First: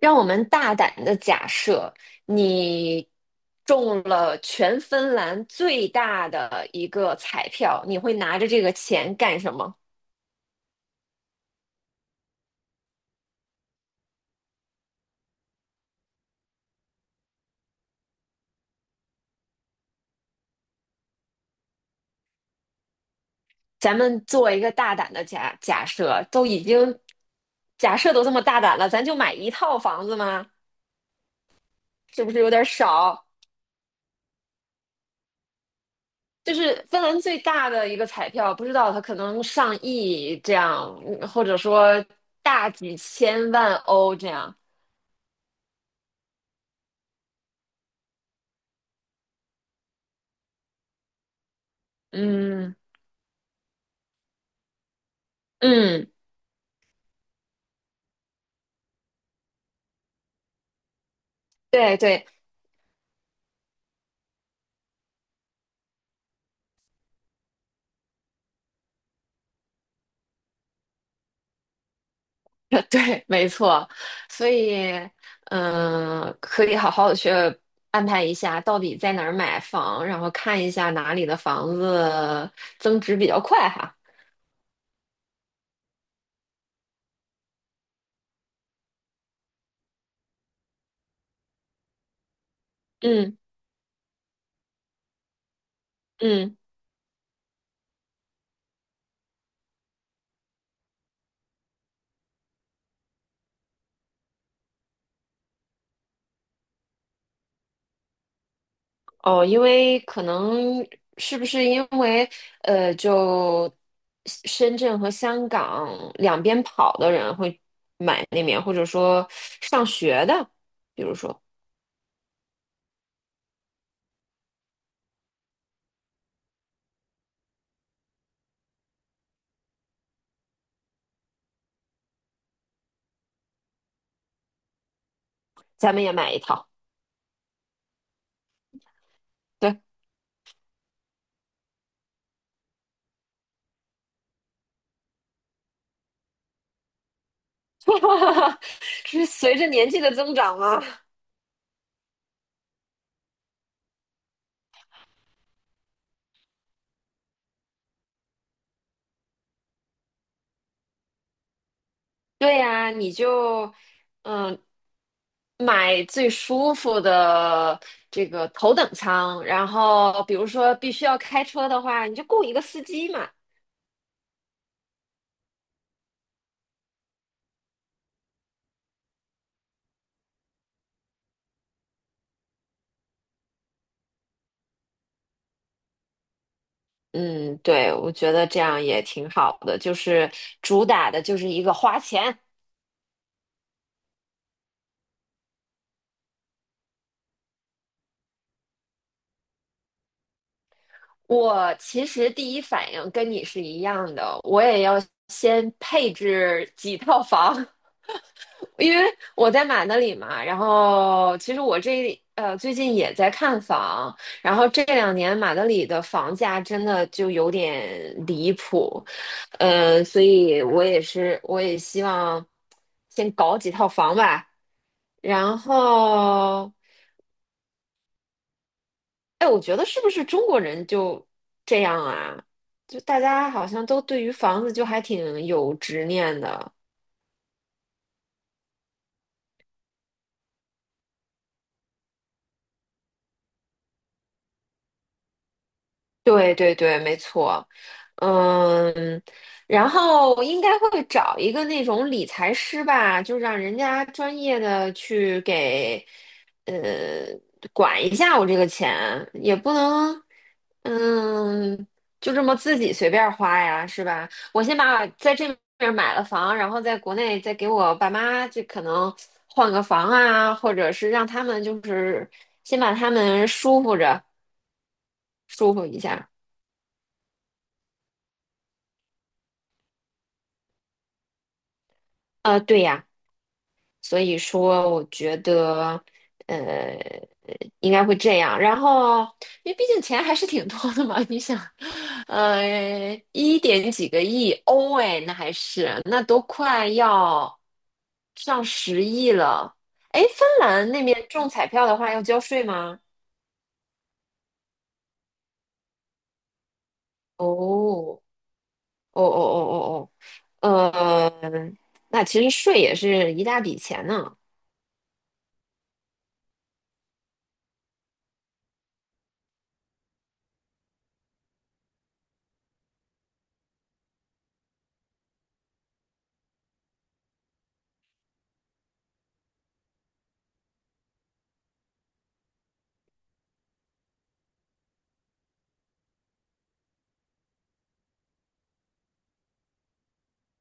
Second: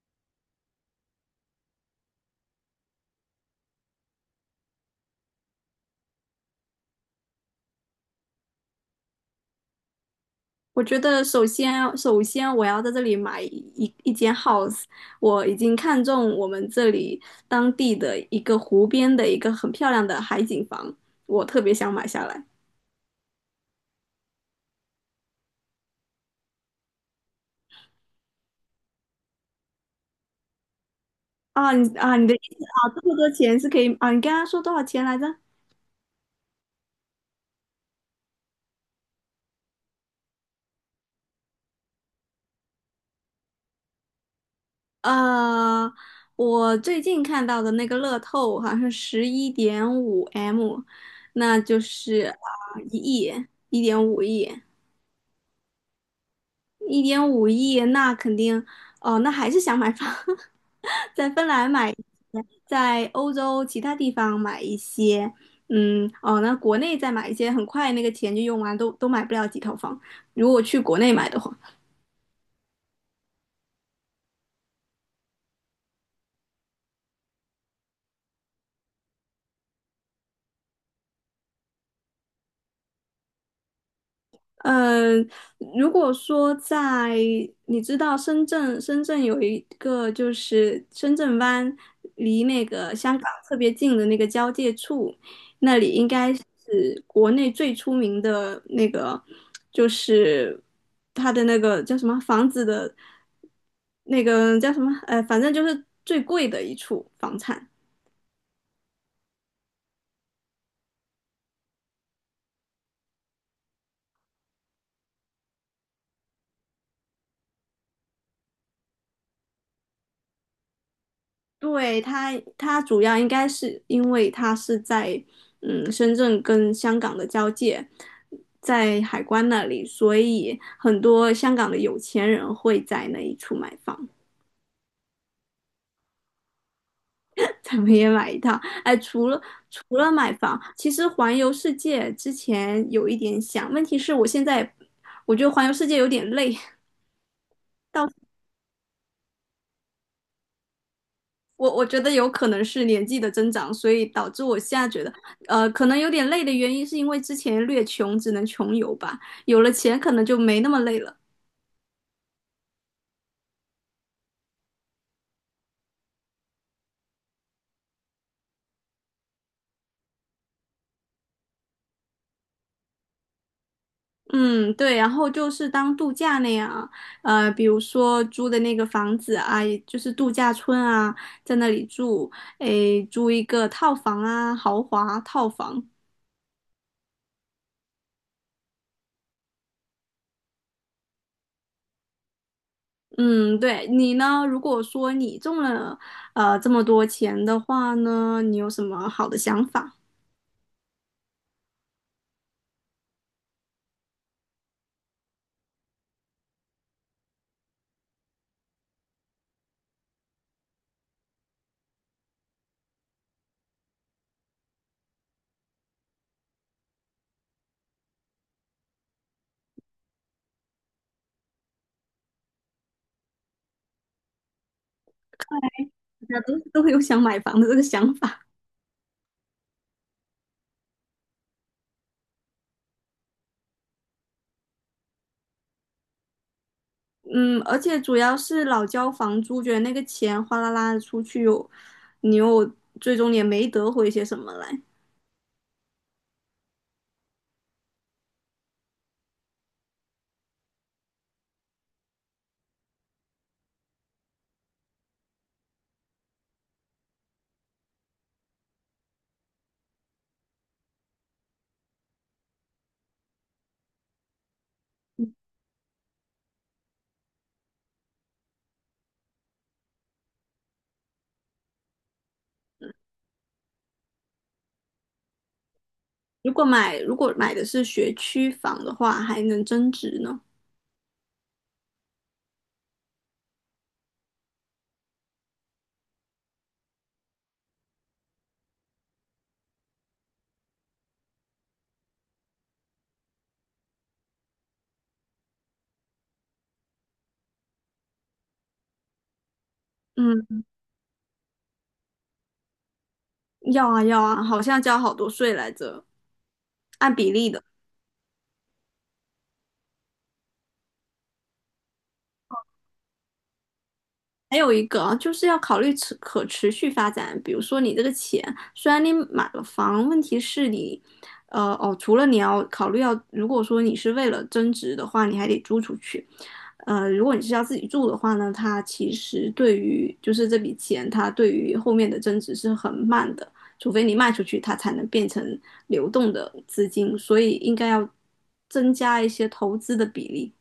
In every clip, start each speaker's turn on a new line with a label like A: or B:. A: 让我们大胆的假设，你中了全芬兰最大的一个彩票，你会拿着这个钱干什么？
B: 我觉得首先我要在这里买一间 house。我已经看中我们这里当地的一个湖边的一个很漂亮的海景房，我特别想买下来。
A: 咱们做一个大胆的假设，都已经假设都这么大胆了，咱就买一套房子吗？
B: 啊，你啊，
A: 是
B: 你
A: 不
B: 的意
A: 是有
B: 思
A: 点
B: 啊，这么
A: 少？
B: 多钱是可以啊？你刚刚说多少钱来着？
A: 就是芬兰最大的一个彩票，不知道它可能上亿这样，或者说大几千万欧这样。
B: 呃，我最近看到的那个乐透好像是11.5M，那就是啊
A: 嗯
B: 1亿，一点五亿。
A: 嗯，
B: 一点五亿，那肯定，哦，那还是想买房。在芬兰买一
A: 对对，
B: 些，在欧洲其他地方买一些，那国内再买一些，很快那个钱就用完，都买不了几套房。如果去国内买的话。
A: 对，没错，所以，可以好好的去安排一下，到底在哪儿买房，然后看一下哪里的房子增值比较快哈。
B: 嗯，如果说在你知道深圳有一个就是深圳湾，离那个香港
A: 嗯
B: 特别近的那个交界处，那里应该是
A: 嗯，
B: 国内最出名的那个，就是它的那个叫什么房子的，那个叫什么，反正就是最贵的一处房产。
A: 哦，因为可能是不是因为，就深圳和香港两边跑的人会买那边，或者说上学的，比如说
B: 对，他主要应该是因为他是在深圳跟香港的交界，在海关那里，所以很多香港的有钱人会在那一处买房。
A: 咱们也买一套，
B: 咱们也买一套。哎，除了
A: 对，
B: 除了买房，其实环游世界之前有一点想，问题是我现在我觉得环游世界有点累。
A: 是随着年纪的增长吗？
B: 我觉得有可能是年纪的增长，所以导致我现在觉得，可能有点累的原因是因为之前略穷，只能穷游吧，有了钱可能就没那么累了。
A: 对呀，你就嗯买最舒服的这个头等舱，然后比如说必须要开车的话，你就雇一个司机嘛。
B: 嗯，对，然后就是当度假那样，比如说租的那个房子啊，也就是度假村啊，在那里住，诶，租一个套房啊，豪华套房。
A: 嗯，对，我觉得这样也挺好的，就是主打的就是一个花钱。
B: 嗯，对，你呢？如果说你中了，这么多钱的话呢，你有什么好的想法？
A: 我其实第一反应跟你是一样的，我也要先配置几套房。因为我在马德里嘛，然后其实我这最近也在看房，然后这2年马德里的房价真的就有点离谱，所以我也希望先搞几套房吧，然
B: 家都
A: 后
B: 都会有想买房的这个想法。
A: 哎，我觉得是不是中国人就这样啊？就大家好像都对于房子就还挺有执念的，
B: 嗯，而且主要是老交房租，觉得那个钱哗啦啦的出去又，你又最终也没得回些什么来。
A: 对对对，没错，嗯，然后应该会找一个那种理财师吧，就让人家专业的去给，呃，管一下我这个钱，也不能，嗯，就这么自己随便花呀，是吧？我先把在这边买了房，然后在国内再给我爸妈，就可能换个房啊，或者是让他们就是先把他们舒服着，舒服一下。
B: 如果买的是学区房的话，还能增值呢。
A: 对呀。所以说，我觉得，呃，应该会这样。然后，因为毕竟钱还是挺多的嘛，你想，一点几个亿欧哎，那还是那都快要上10亿了。哎，
B: 嗯，
A: 芬兰那边中彩票的话要交税吗？
B: 要啊要啊，好像交好多税来着，按比例的。
A: 哦，哦哦哦哦哦，呃，那其实税也是一大笔钱呢。
B: 还有一个啊就是要考虑持可持续发展，比如说你这个钱，虽然你买了房，问题是你，除了你要考虑要，如果说你是为了增值的话，你还得租出去，如果你是要自己住的话呢，它其实对于就是这笔钱，它对于后面的增值是很慢的，除非你卖出去，它才能变成流动的资金，所以应该要增加一些投资的比例。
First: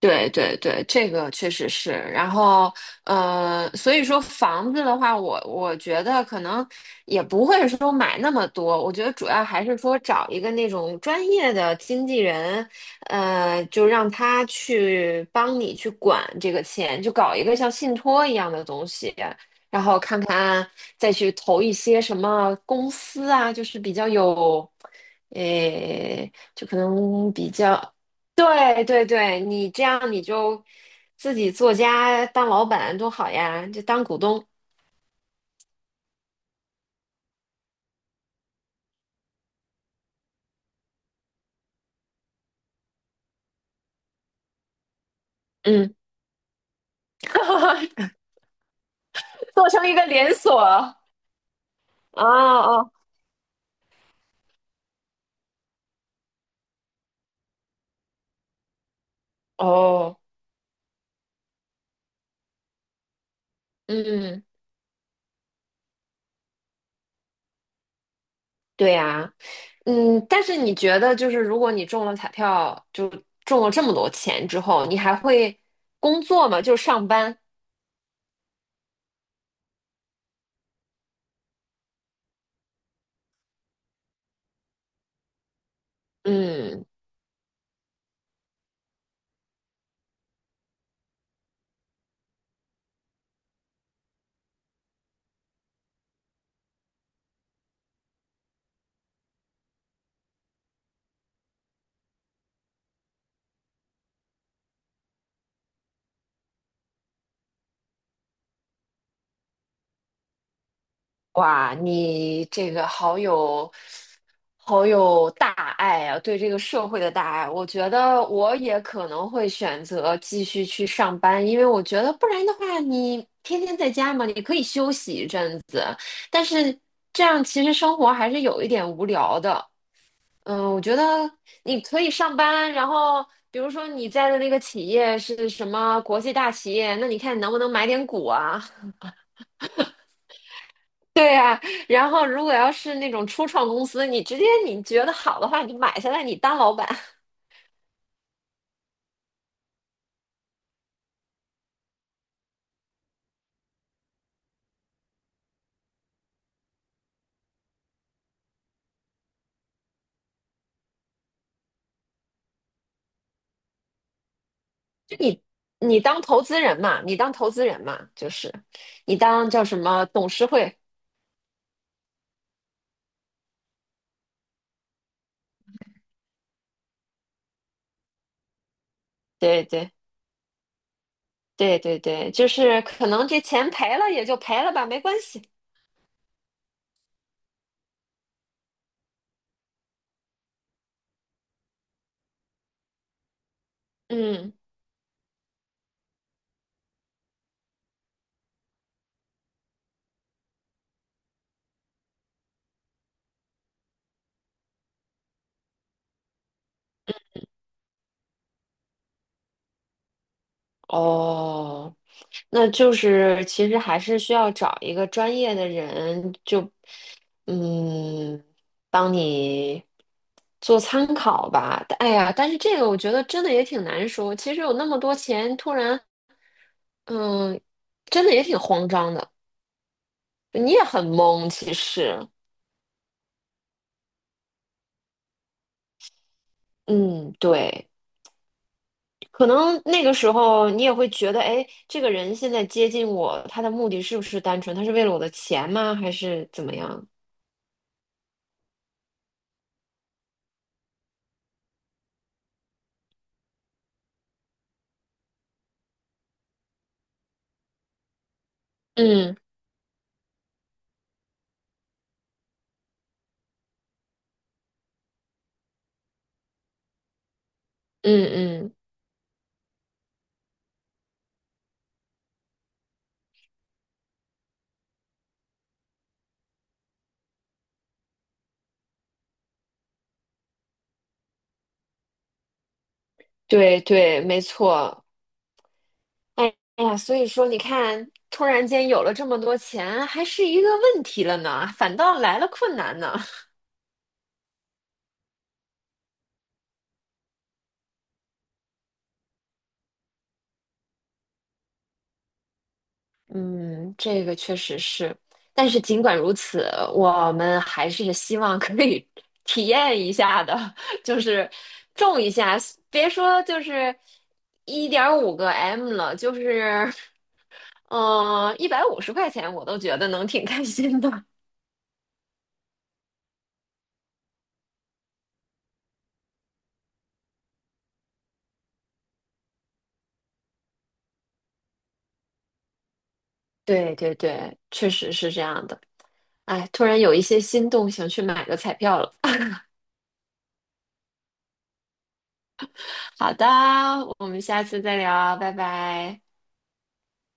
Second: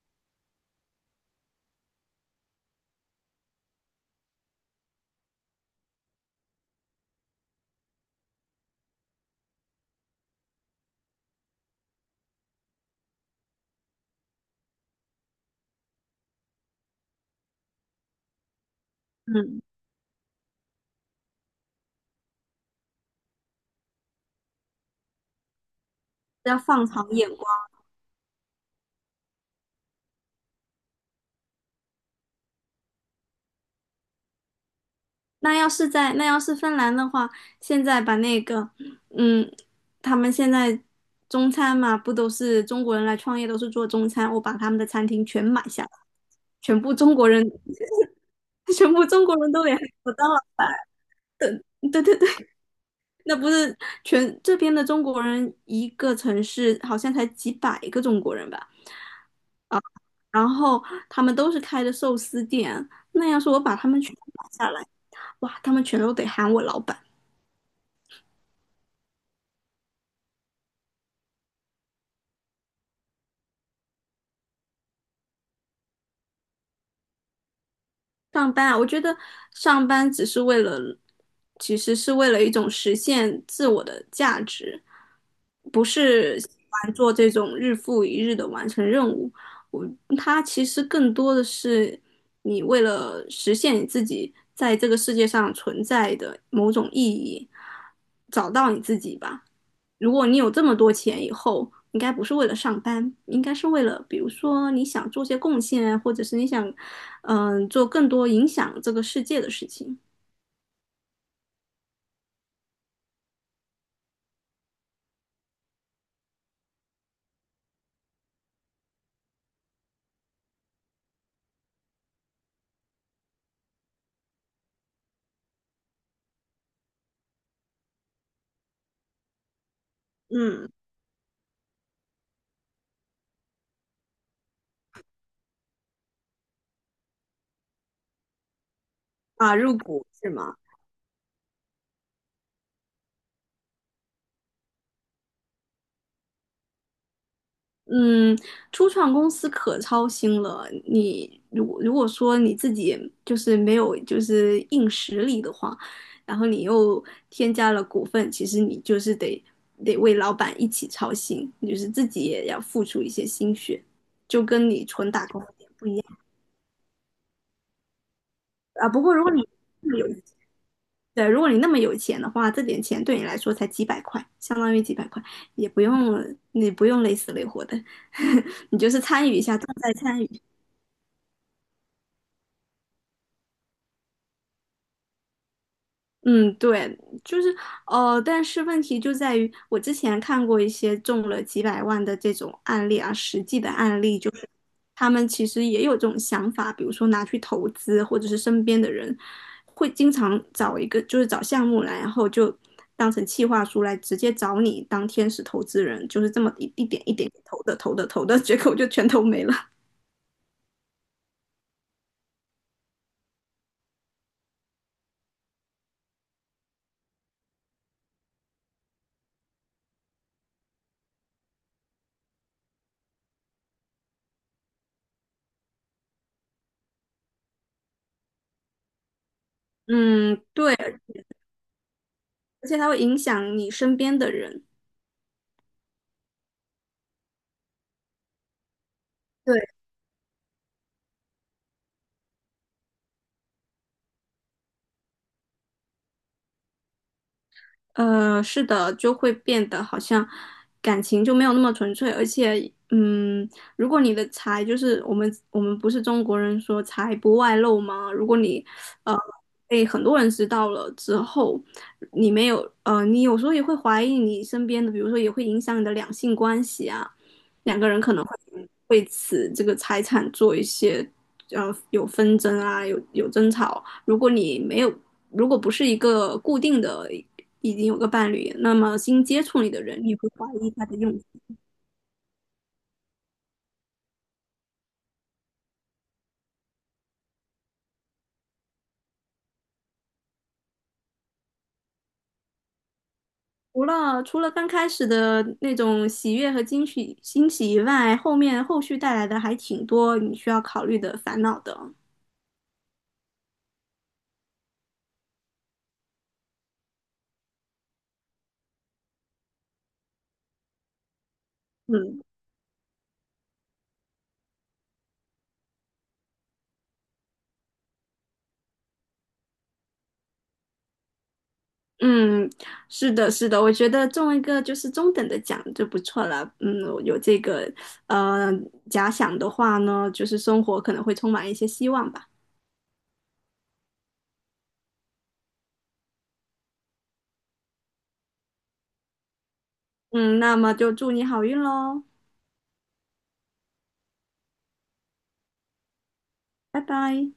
A: 对对对，这个确实是。然后，所以说房子的话，我觉得可能也不会说买那么多。我觉得主要还是说找一个那种专业的经纪人，就让他去帮你去管这个钱，就搞一个像信托一样的东西，
B: 嗯，
A: 然后看看再去投一些什么公司啊，就是比较有。诶，
B: 要
A: 就可
B: 放长眼
A: 能
B: 光。
A: 比较对对对，你这样你就自己做家当老板多好呀，就当股东，
B: 那要是芬兰的话，现在把那个，嗯，他们现在中餐嘛，不都是中国人来创业，都是做中餐，我把他们的餐厅全买下来，
A: 嗯，
B: 全部中国人。全部中国人都
A: 做
B: 联
A: 成一个
B: 我当
A: 连锁，
B: 老。
A: 哦
B: 对对对对，
A: 哦
B: 那不是全这边的中国人，一个城市好像才几百个中国人吧，
A: 哦，
B: 然后他们都是开的寿司店，那要是我把他们全
A: 嗯，
B: 买下来，哇，他们全都得喊我老板。
A: 对呀，嗯，但是你觉得就是如果你中了彩票，就中了这么多钱之后，你还会工作吗？就上班，
B: 上班啊，我觉得上班只是为了，其实是为了一种实现自我的价值，不是喜
A: 嗯。
B: 欢做这种日复一日的完成任务。我，它其实更多的是你为了实现你自己在这个世界上存在的某种意义，找到你自己吧。如果你有这么多钱以后，应该不是为了上班，应该是为了，比如说你想做些贡献啊，或者是你想，做更多影响这个世界的事情。
A: 哇，你这个好有大爱啊，对这个社会的大爱。我觉得我也可能会选择继续去上班，因为我觉得不然的话，你天天在家嘛，你可以休息一阵子，但是这样其实生活还是有一点无聊的。
B: 嗯，
A: 嗯，我觉得你可以上班，然后比如说你在的那个企业是什么国际大企业，那你看你能不能买点股啊？
B: 啊，入股是吗？
A: 对呀，然后如果要是那种初创公司，你直接你觉得好的话，你就买下来，你当老板，
B: 嗯，初创公司可操心了。你如果说你自己就是没有就是硬实力的话，然后你又添加了股份，其实你就是得为老板一起操心，就是自己也要付出一些心血，就跟你纯 打工
A: 你
B: 有点不一样
A: 你当投资人嘛，就是
B: 啊。不过
A: 你
B: 如果你
A: 当叫什
B: 那么
A: 么
B: 有
A: 董事会，
B: 对，如果你那么有钱的话，这点钱对你来说才几百块，相当于几百块，也不用你不用累死累活的。你就是参与一下，
A: 对
B: 重
A: 对
B: 在参与。
A: 对对对，就是可能这钱赔了也就赔了吧，没关系。
B: 嗯，对，就是但是问题就在于，我之前看过一些中了几百万的这种案例啊，实际的案例，就是
A: 嗯，
B: 他们其实也有这种想法，比如说拿去投资，或者是身边的人会经常找一个，就是找项目来，然后就当成企划书来直接找你当天使投资人，就是这么一点一点投的投的投的。结果就全投没了。
A: 哦，那就是其实还是需要找一个专业的人，就嗯，帮你做参考吧。哎呀，但是这个我觉得真的也挺难说。其实有那么多钱，突然嗯，真的也挺慌张的，
B: 嗯，
A: 你
B: 对，
A: 也很懵。其实，
B: 而且它会影响你身边的人。
A: 嗯，对，可
B: 对。
A: 能那个时候你也会觉得，哎，这个人现在接近我，他的目的是不是单纯？他是为了我的钱吗？还是怎么样？
B: 是的，就会变得好像感情就没有那么纯粹，而且，如果你的财就是我们不是中国人说财不外露吗？如果你呃
A: 嗯
B: 被很多人知道了之后，你没有你有时候也会怀疑你身边的，比如说也会影响你的两性关系啊，两个人可能
A: 嗯
B: 会
A: 嗯。
B: 为此这个财产做一些有纷争啊，有争吵。如果你没有，如果不是一个固定的，已经有个伴侣，那么新接触你的人，你会怀疑他的用心。
A: 对对，没错。哎哎呀，所以说你看，突然间有了这么多钱，还是一个问题了呢，反倒来了困难呢。
B: 除了刚开始的那种喜悦和惊喜欣喜以外，后面后续带来的还挺多你需要考虑的烦恼的。
A: 嗯，这个确实是。但是尽管如此，我们还是希望可以 体验一下的，就是
B: 嗯
A: 种一下，别说就是1.5个M 了，就是150块钱，我都觉得能挺开心的。
B: 嗯，是的，是的，我觉得中一个就是中等的奖就不错了。嗯，有这个呃假想的话呢，就是生活可能会充满一些希望吧。
A: 对对对，确实是这样的。哎，突然有一些心动，想去买个彩票了。
B: 嗯，那么就祝你好运喽，
A: 好的，我们下次再聊啊拜拜。
B: 拜拜。